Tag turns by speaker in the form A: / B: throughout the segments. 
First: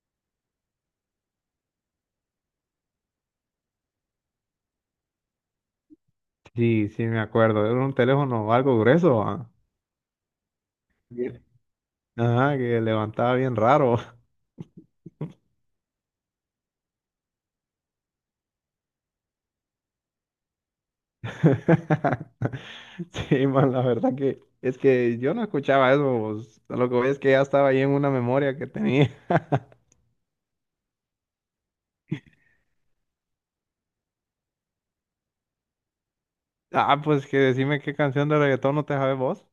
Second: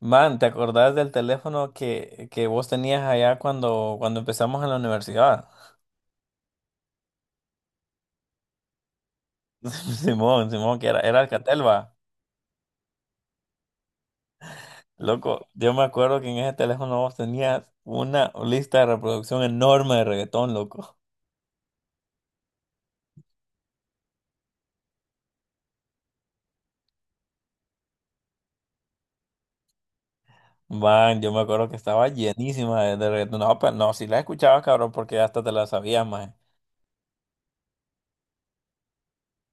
A: Man, ¿te acordás del teléfono que vos tenías allá cuando empezamos en la universidad?
B: Sí, sí, me acuerdo. Era un teléfono algo grueso. Ah.
A: Simón, Simón, que era
B: Bien.
A: Alcatel, va.
B: Ajá, que levantaba bien raro.
A: Loco, yo me acuerdo que en ese teléfono vos tenías una lista de reproducción enorme de reggaetón, loco.
B: Sí, man, la verdad que es que yo no escuchaba eso. Lo que voy es que ya estaba ahí en una memoria que tenía.
A: Man, yo me acuerdo que estaba llenísima de reggaetón. No, pero no, si la escuchabas, cabrón, porque hasta te la sabías, más.
B: Ah, pues que decime qué canción de reggaetón no te sabes vos.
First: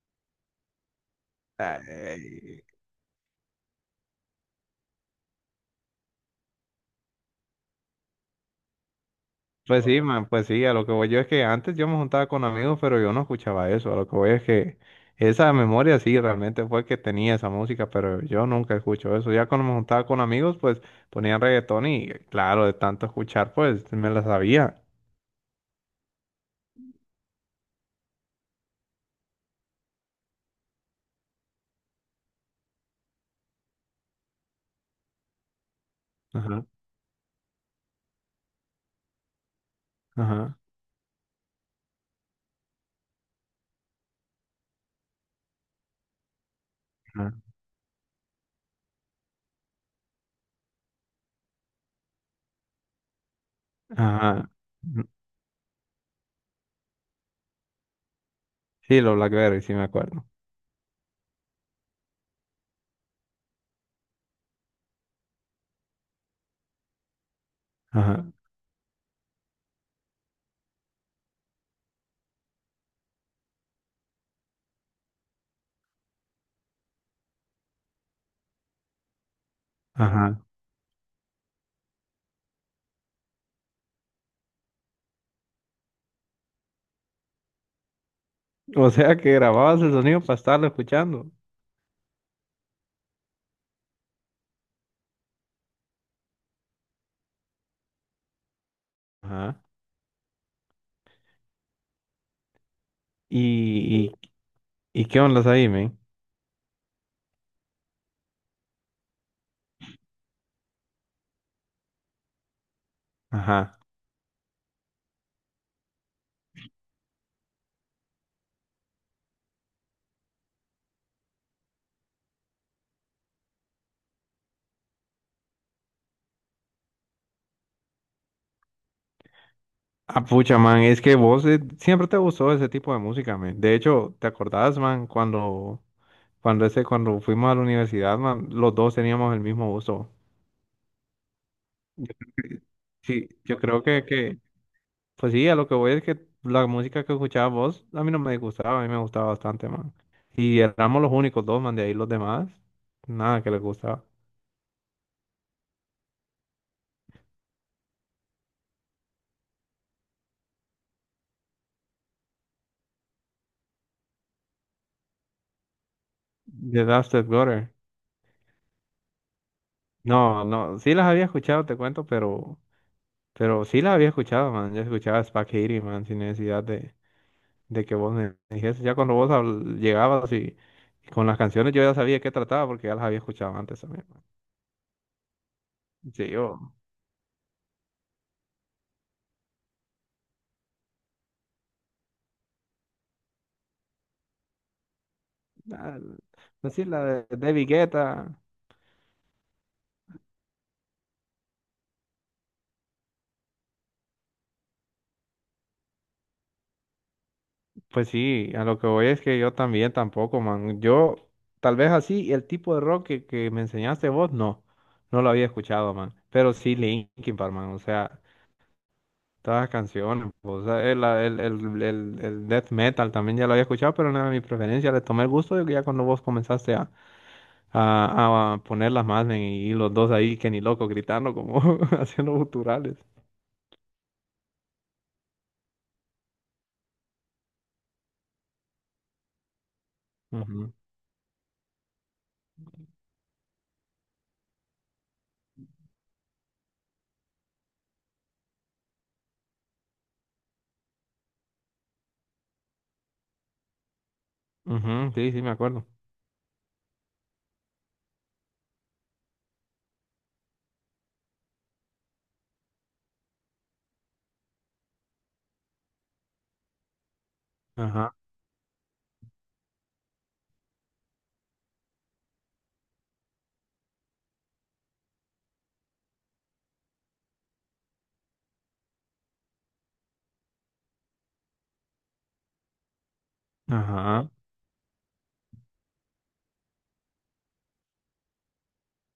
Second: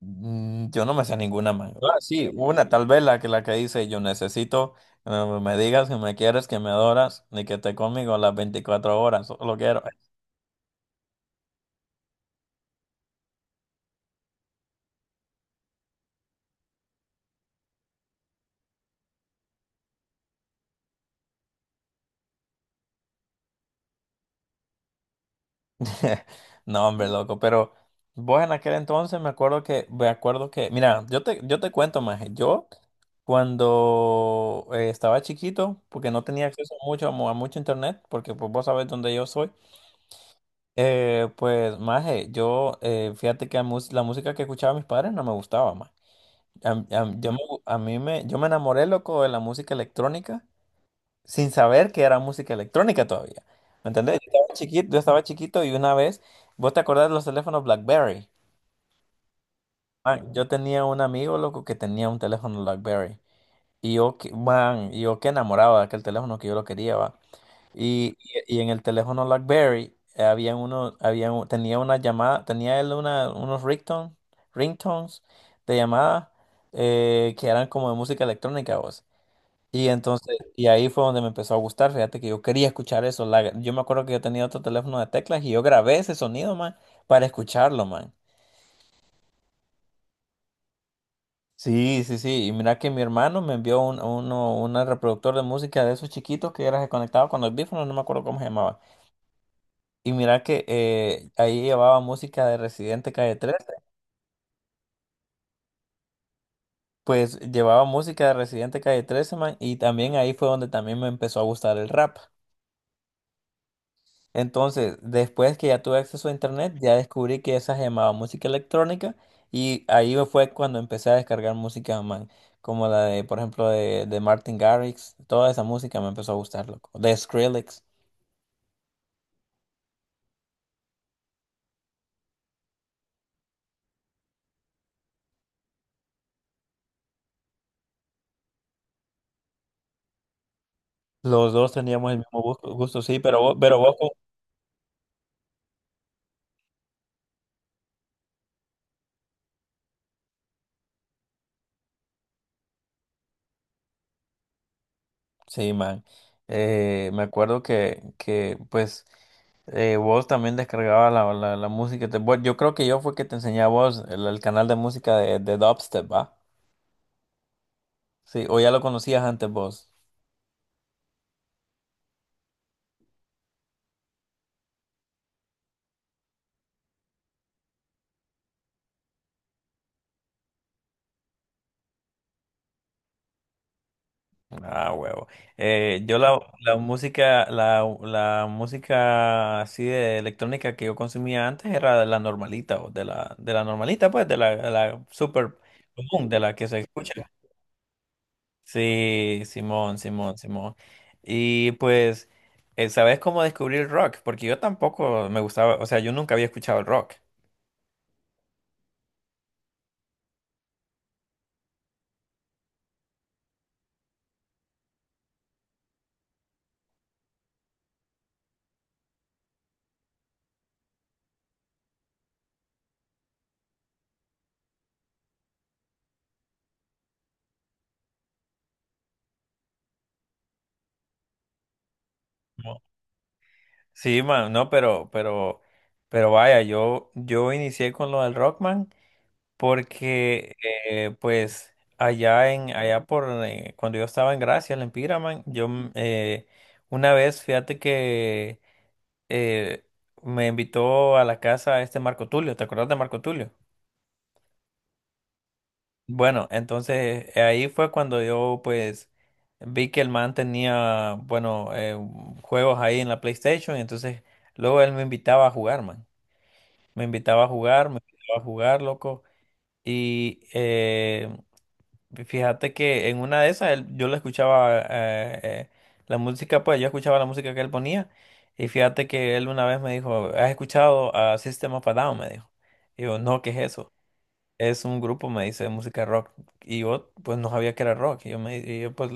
A: Yo no me sé ninguna más. No, ah, sí,
B: Ay,
A: una, tal vez la que dice, yo necesito me digas que me quieres, que me adoras, ni que te conmigo las 24 horas, solo quiero.
B: Pues sí, man, pues sí, a lo que voy yo es que antes yo me juntaba con amigos, pero yo no escuchaba eso, a lo que voy es que esa memoria sí realmente fue que tenía esa música, pero yo nunca escucho eso, ya cuando me juntaba con amigos, pues ponían reggaetón y claro, de tanto escuchar, pues me la sabía.
A: No, hombre, loco, pero vos en aquel entonces me acuerdo que, mira, yo te cuento más, yo cuando estaba chiquito, porque no tenía
B: Ajá,
A: acceso mucho, a mucho internet, porque pues vos sabés dónde yo soy.
B: ajá,
A: Pues, maje, fíjate que la música que escuchaba mis padres no me gustaba, más. A- yo
B: ajá,
A: me, a mí me, yo me enamoré, loco, de la música electrónica sin saber que era música electrónica todavía. ¿Me entendés?
B: ajá.
A: Yo estaba chiquito y una vez, ¿vos te acordás de los teléfonos BlackBerry?
B: Sí, los Blackberry, sí me acuerdo.
A: Man, yo tenía un amigo, loco, que tenía un teléfono BlackBerry. Y yo que enamoraba de aquel teléfono que yo lo quería, va. Y,
B: Ajá,
A: y en el teléfono BlackBerry había uno, había un- tenía una llamada, tenía él una, unos ringtones de llamada que eran como de música electrónica, vos. Y entonces,
B: ajá.
A: y ahí fue donde me empezó a gustar. Fíjate que yo quería escuchar eso. Yo me acuerdo que yo tenía otro teléfono de teclas y yo grabé ese sonido, man, para escucharlo, man.
B: O sea que grababas el sonido para estarlo escuchando.
A: Sí, sí, sí. Y mira que mi hermano me envió una reproductor de música de esos chiquitos que era conectado con los audífonos, no me acuerdo cómo se llamaba.
B: Ajá.
A: Y mira que ahí llevaba música de Residente Calle 13.
B: ¿Y, y qué ondas ahí, men?
A: Pues llevaba música de Residente Calle 13, man. Y también ahí fue donde también me empezó a gustar el rap.
B: Ajá.
A: Entonces, después que ya tuve acceso a internet, ya descubrí que esa se llamaba música electrónica y ahí fue cuando empecé a descargar música, man, como la de, por ejemplo, de Martin Garrix, toda esa música me empezó a gustar, loco, de Skrillex.
B: Ah, pucha, man, es que vos siempre te gustó ese tipo de música, man. De hecho, ¿te acordás, man, cuando fuimos a la universidad, man, los dos teníamos el mismo gusto?
A: Los dos teníamos el mismo gusto, sí,
B: Sí, yo creo que, Pues sí, a lo que voy es que la música que escuchabas vos, a mí no me gustaba, a mí me gustaba bastante, man. Y éramos los únicos dos, man, de ahí los demás, nada que les gustaba.
A: sí, man. Me acuerdo que pues, vos también descargabas la música. Bueno, yo creo que yo fue que te enseñé a vos el canal de música de Dubstep, ¿va?
B: The Dusted Gutter.
A: Sí, o ya lo conocías antes vos.
B: No, no, sí las había escuchado, te cuento, pero sí las había escuchado, man. Yo escuchaba Spack Hitty, man, sin necesidad de que vos me dijese, ya cuando vos llegabas y con las canciones yo ya sabía qué trataba porque ya las había escuchado antes también. ¿No?
A: Ah, huevo. Yo
B: Sí,
A: la,
B: yo,
A: la música, la, la música así de electrónica que yo consumía antes era de la normalita, o de la normalita, pues, de la super
B: ah,
A: común, de la que se
B: Decir la de,
A: escucha.
B: de Vigueta,
A: Sí, Simón, Simón, Simón. Y pues, ¿sabes cómo descubrí el rock? Porque yo tampoco me gustaba, o sea, yo nunca había escuchado el rock.
B: pues sí, a lo que voy es que yo también tampoco, man. Yo, tal vez así, el tipo de rock que me enseñaste vos, no, no lo había escuchado, man. Pero sí Linkin Park, man, o sea, todas las canciones, o sea, el death metal también ya lo había escuchado, pero no era mi preferencia, le tomé el gusto de que ya cuando vos comenzaste a ponerlas más men, y los dos ahí que ni loco gritando como haciendo
A: No.
B: guturales.
A: Sí, man, no, pero vaya, yo inicié con lo del Rockman. Porque
B: Ujú,
A: pues, allá en, allá por, cuando yo estaba en Gracia, en Piraman, una vez, fíjate que eh, me invitó a la casa este Marco Tulio. ¿Te acuerdas de Marco Tulio?
B: ujú, sí, sí, me acuerdo.
A: Bueno, entonces ahí fue cuando yo, pues, vi que el man tenía, bueno, juegos ahí en la PlayStation, y entonces luego él me invitaba a jugar, man. Me invitaba a jugar, me
B: Ajá,
A: invitaba a jugar, loco. Y fíjate que en una de esas yo le escuchaba la música, pues yo escuchaba la música que él ponía y fíjate que él una vez me dijo, ¿has escuchado a System of a Down? Me dijo. Y yo, no, ¿qué es eso?
B: ajá.
A: Es un grupo, me dice, de música rock. Y yo, pues no sabía que era rock. Y yo, me, y yo pues,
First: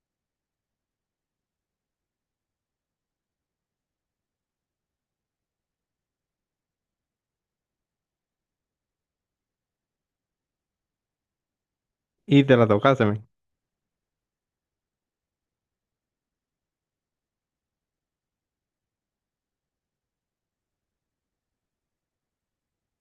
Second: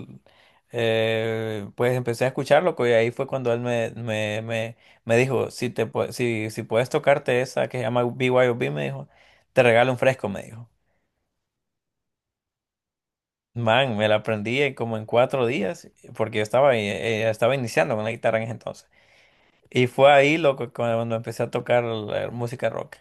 A: pues empecé a escucharlo y ahí fue cuando él me dijo, si puedes tocarte esa que se llama BYOB, me dijo, te regalo un fresco, me dijo.
B: Y te la tocaste, men.
A: Man, me la aprendí en como en 4 días, porque yo estaba iniciando con la guitarra en ese entonces. Y fue ahí, loco, cuando empecé a tocar la música rock.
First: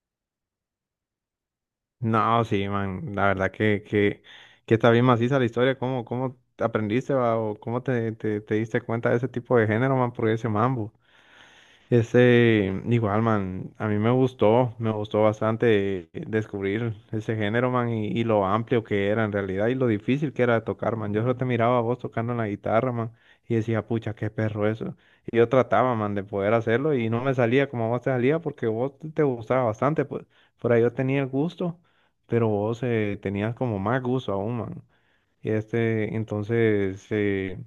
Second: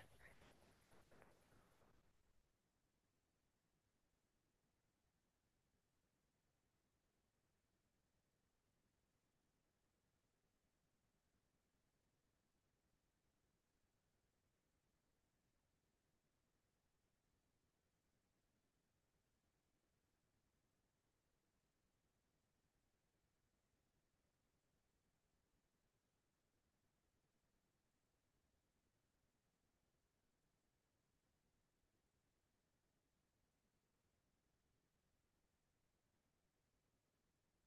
B: No, sí, man, la verdad que está bien maciza la historia. ¿Cómo, cómo aprendiste, va? ¿O cómo te diste cuenta de ese tipo de género, man? Porque ese mambo. Ese, igual, man, a mí me gustó bastante descubrir ese género, man, y lo amplio que era en realidad y lo difícil que era de tocar, man. Yo solo te miraba a vos tocando la guitarra, man, y decía, pucha, qué perro eso. Y yo trataba, man, de poder hacerlo y no me salía como a vos te salía porque vos te gustaba bastante, pues por ahí yo tenía el gusto, pero vos tenías como más gusto aún, man. Y este, entonces, eh,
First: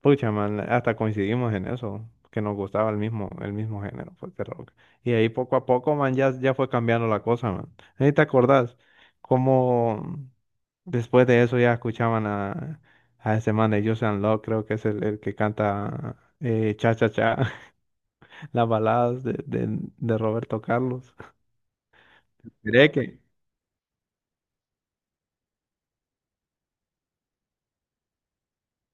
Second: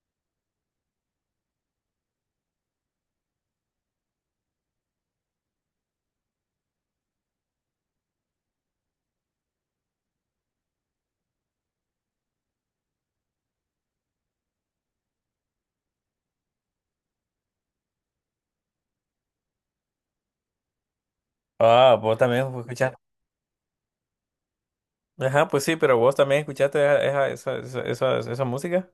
B: Pucha, man, hasta coincidimos en eso, que nos gustaba el mismo género, pues, de rock. Y ahí poco a poco, man, ya, ya fue cambiando la cosa, man. Ahí te acordás cómo después de eso ya escuchaban a ese man de Joseon Love, creo que es el que canta Cha Cha Cha, las baladas de Roberto Carlos.
A: Ah, vos también
B: Miré
A: escuchaste.
B: que.
A: Ajá, pues sí, pero vos también escuchaste esa música.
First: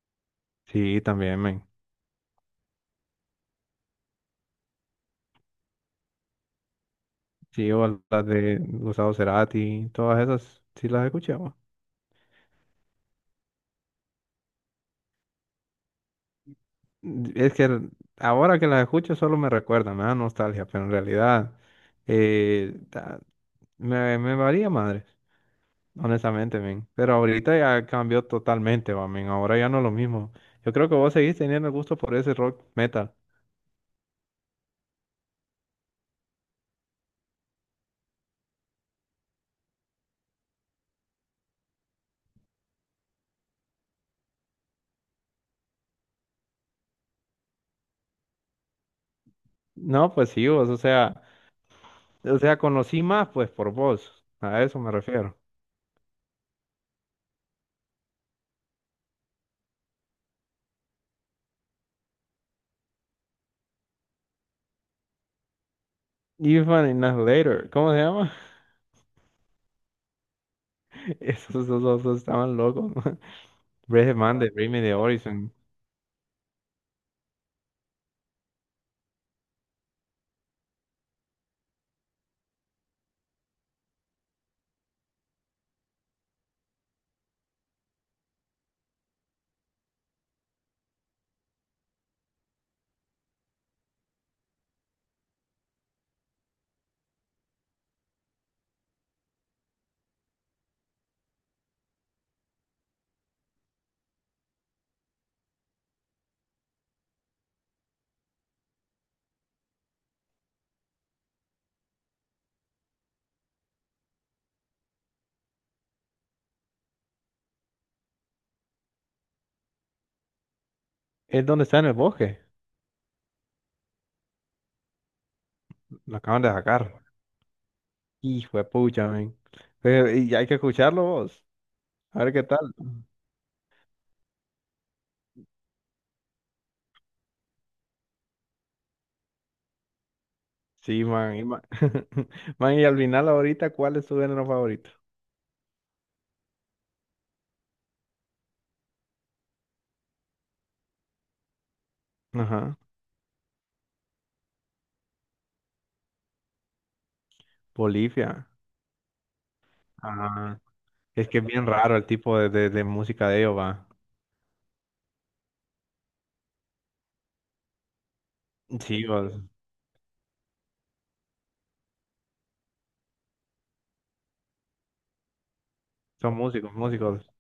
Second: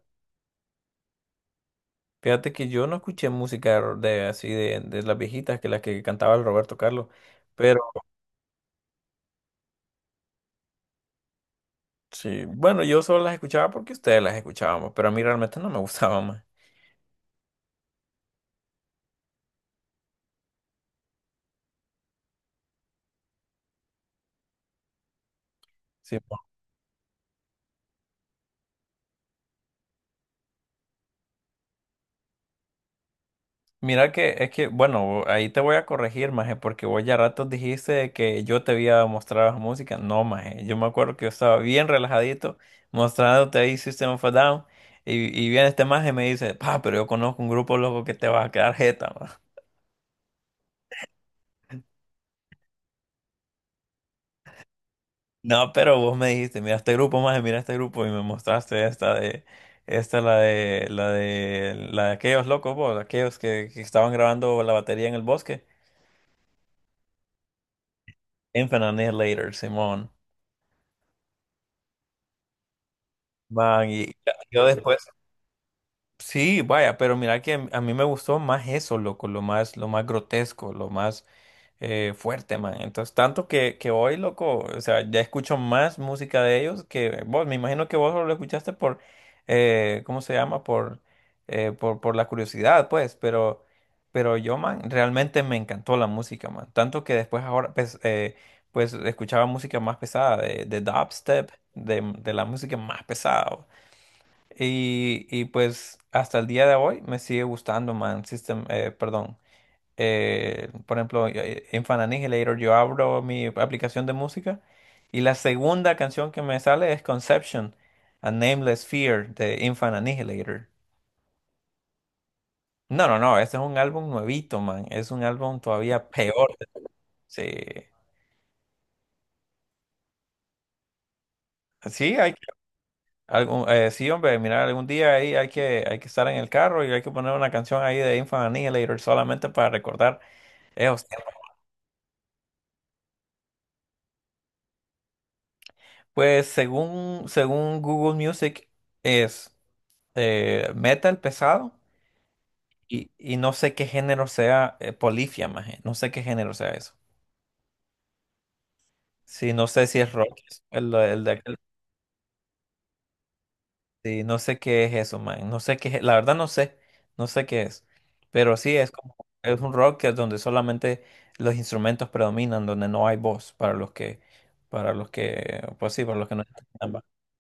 B: Sí, también, man.
A: Fíjate que yo no escuché música de así de las viejitas que las que cantaba el Roberto Carlos.
B: Sí,
A: Pero
B: o las de Gustavo Cerati, todas esas, sí las escuché.
A: sí, bueno, yo solo las escuchaba porque ustedes las escuchábamos, pero a mí realmente no me gustaban más.
B: Es que ahora que las escucho solo me recuerda, me da nostalgia, pero en realidad eh, ta- me, me valía madre,
A: Sí.
B: honestamente, men. Pero ahorita ya cambió totalmente, va, men. Ahora ya no es lo mismo. Yo creo que vos seguís teniendo el gusto por ese rock metal.
A: Mira que es que, bueno, ahí te voy a corregir, maje, porque vos ya ratos dijiste que yo te había mostrado esa música. No, maje, yo me acuerdo que yo estaba bien relajadito mostrándote ahí System of a Down y viene este maje y me dice, pa, pero yo conozco un grupo loco que te va a quedar jeta, ma".
B: No, pues sí, vos, o sea, conocí más pues por vos. A eso me refiero.
A: No, pero vos me dijiste, mira este grupo, maje, mira este grupo y me mostraste esta de, esta la de, la de, la de aquellos locos, vos, aquellos que estaban grabando la batería en el bosque.
B: Even in Later, ¿cómo se llama?
A: Infinite Annihilator, Simón.
B: Esos, esos, esos estaban locos.
A: Man,
B: Breath
A: y
B: of Man de
A: yo
B: Bring Me the
A: después
B: Horizon.
A: Sí, vaya, pero mira que a mí me gustó más eso, loco, lo más, grotesco, lo más fuerte, man. Entonces, tanto que hoy, loco, o sea, ya escucho más música de ellos que vos. Me imagino que vos solo lo escuchaste por, ¿cómo se llama? Por, por la curiosidad, pues, pero yo, man, realmente me encantó la música, man. Tanto que después ahora, pues, pues escuchaba música más pesada, de dubstep, de la música más pesada. Y pues hasta el día de hoy me sigue gustando, man. Perdón. Por ejemplo, en Fan Annihilator yo abro mi aplicación de música y la segunda canción que me sale es Conception, A Nameless Fear de Infant Annihilator.
B: Es donde está en el bosque.
A: No, no, no, este es un álbum nuevito, man. Es un álbum todavía
B: Lo acaban de
A: peor.
B: sacar.
A: Sí,
B: Hijo de pucha, men. Pero, y hay que escucharlo vos.
A: sí,
B: A
A: hay
B: ver
A: que,
B: qué tal.
A: sí, hombre, mira, algún día ahí hay que, estar en el carro y hay que poner una canción ahí de Infant Annihilator solamente para recordar
B: Sí,
A: esos
B: man. Y, man, man, y al final ahorita, ¿cuál es tu género favorito?
A: pues. Según Google Music es metal pesado,
B: Ajá.
A: y no sé qué género sea polifia, maje. No sé qué género sea eso.
B: Bolivia.
A: Sí, no sé si es rock.
B: Ajá.
A: El, el
B: Es
A: de
B: que es
A: aquel-
B: bien raro el tipo de música de ellos, va.
A: sí, no sé qué es eso, man. No sé qué es- La verdad no sé. No sé qué es. Pero sí es
B: Sí,
A: como
B: vos.
A: es un rock que es donde solamente los instrumentos predominan, donde no hay voz para los que pues sí, para los que
B: Son
A: no
B: músicos,
A: entiendan, va.
B: músicos.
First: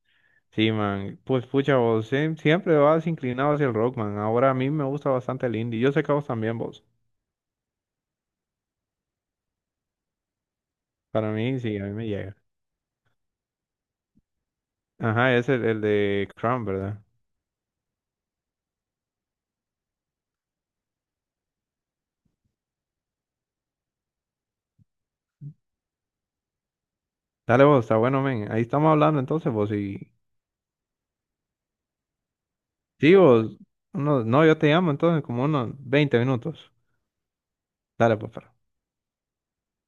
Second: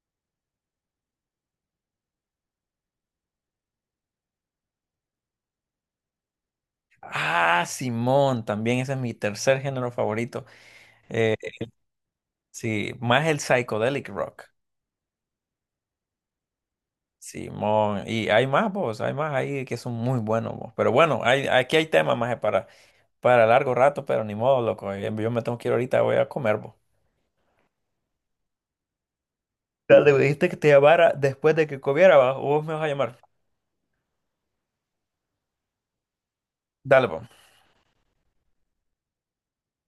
B: Sí, man. Pues pucha, vos siempre vas inclinado hacia el rock, man. Ahora a mí me gusta bastante el indie. Yo sé que a vos también, vos.
A: Ah, Simón, también ese es mi tercer género favorito.
B: Para
A: eh,
B: mí, sí, a mí me llega.
A: Sí, más el psychedelic rock.
B: Ajá, es el de Crown, ¿verdad?
A: Sí, y hay más, vos, hay más ahí que son muy buenos, vos. Pero bueno, aquí hay temas más para, largo rato, pero ni modo, loco. Yo me tengo que ir ahorita, voy a comer, vos.
B: Dale vos, está bueno, men. Ahí estamos hablando entonces vos y...
A: Dale, dijiste que te llamara después de que comiera, ¿va? O vos me vas a
B: Sí,
A: llamar.
B: vos, no, yo te llamo entonces como unos 20 minutos.
A: Dale, vos.
B: Dale, pues.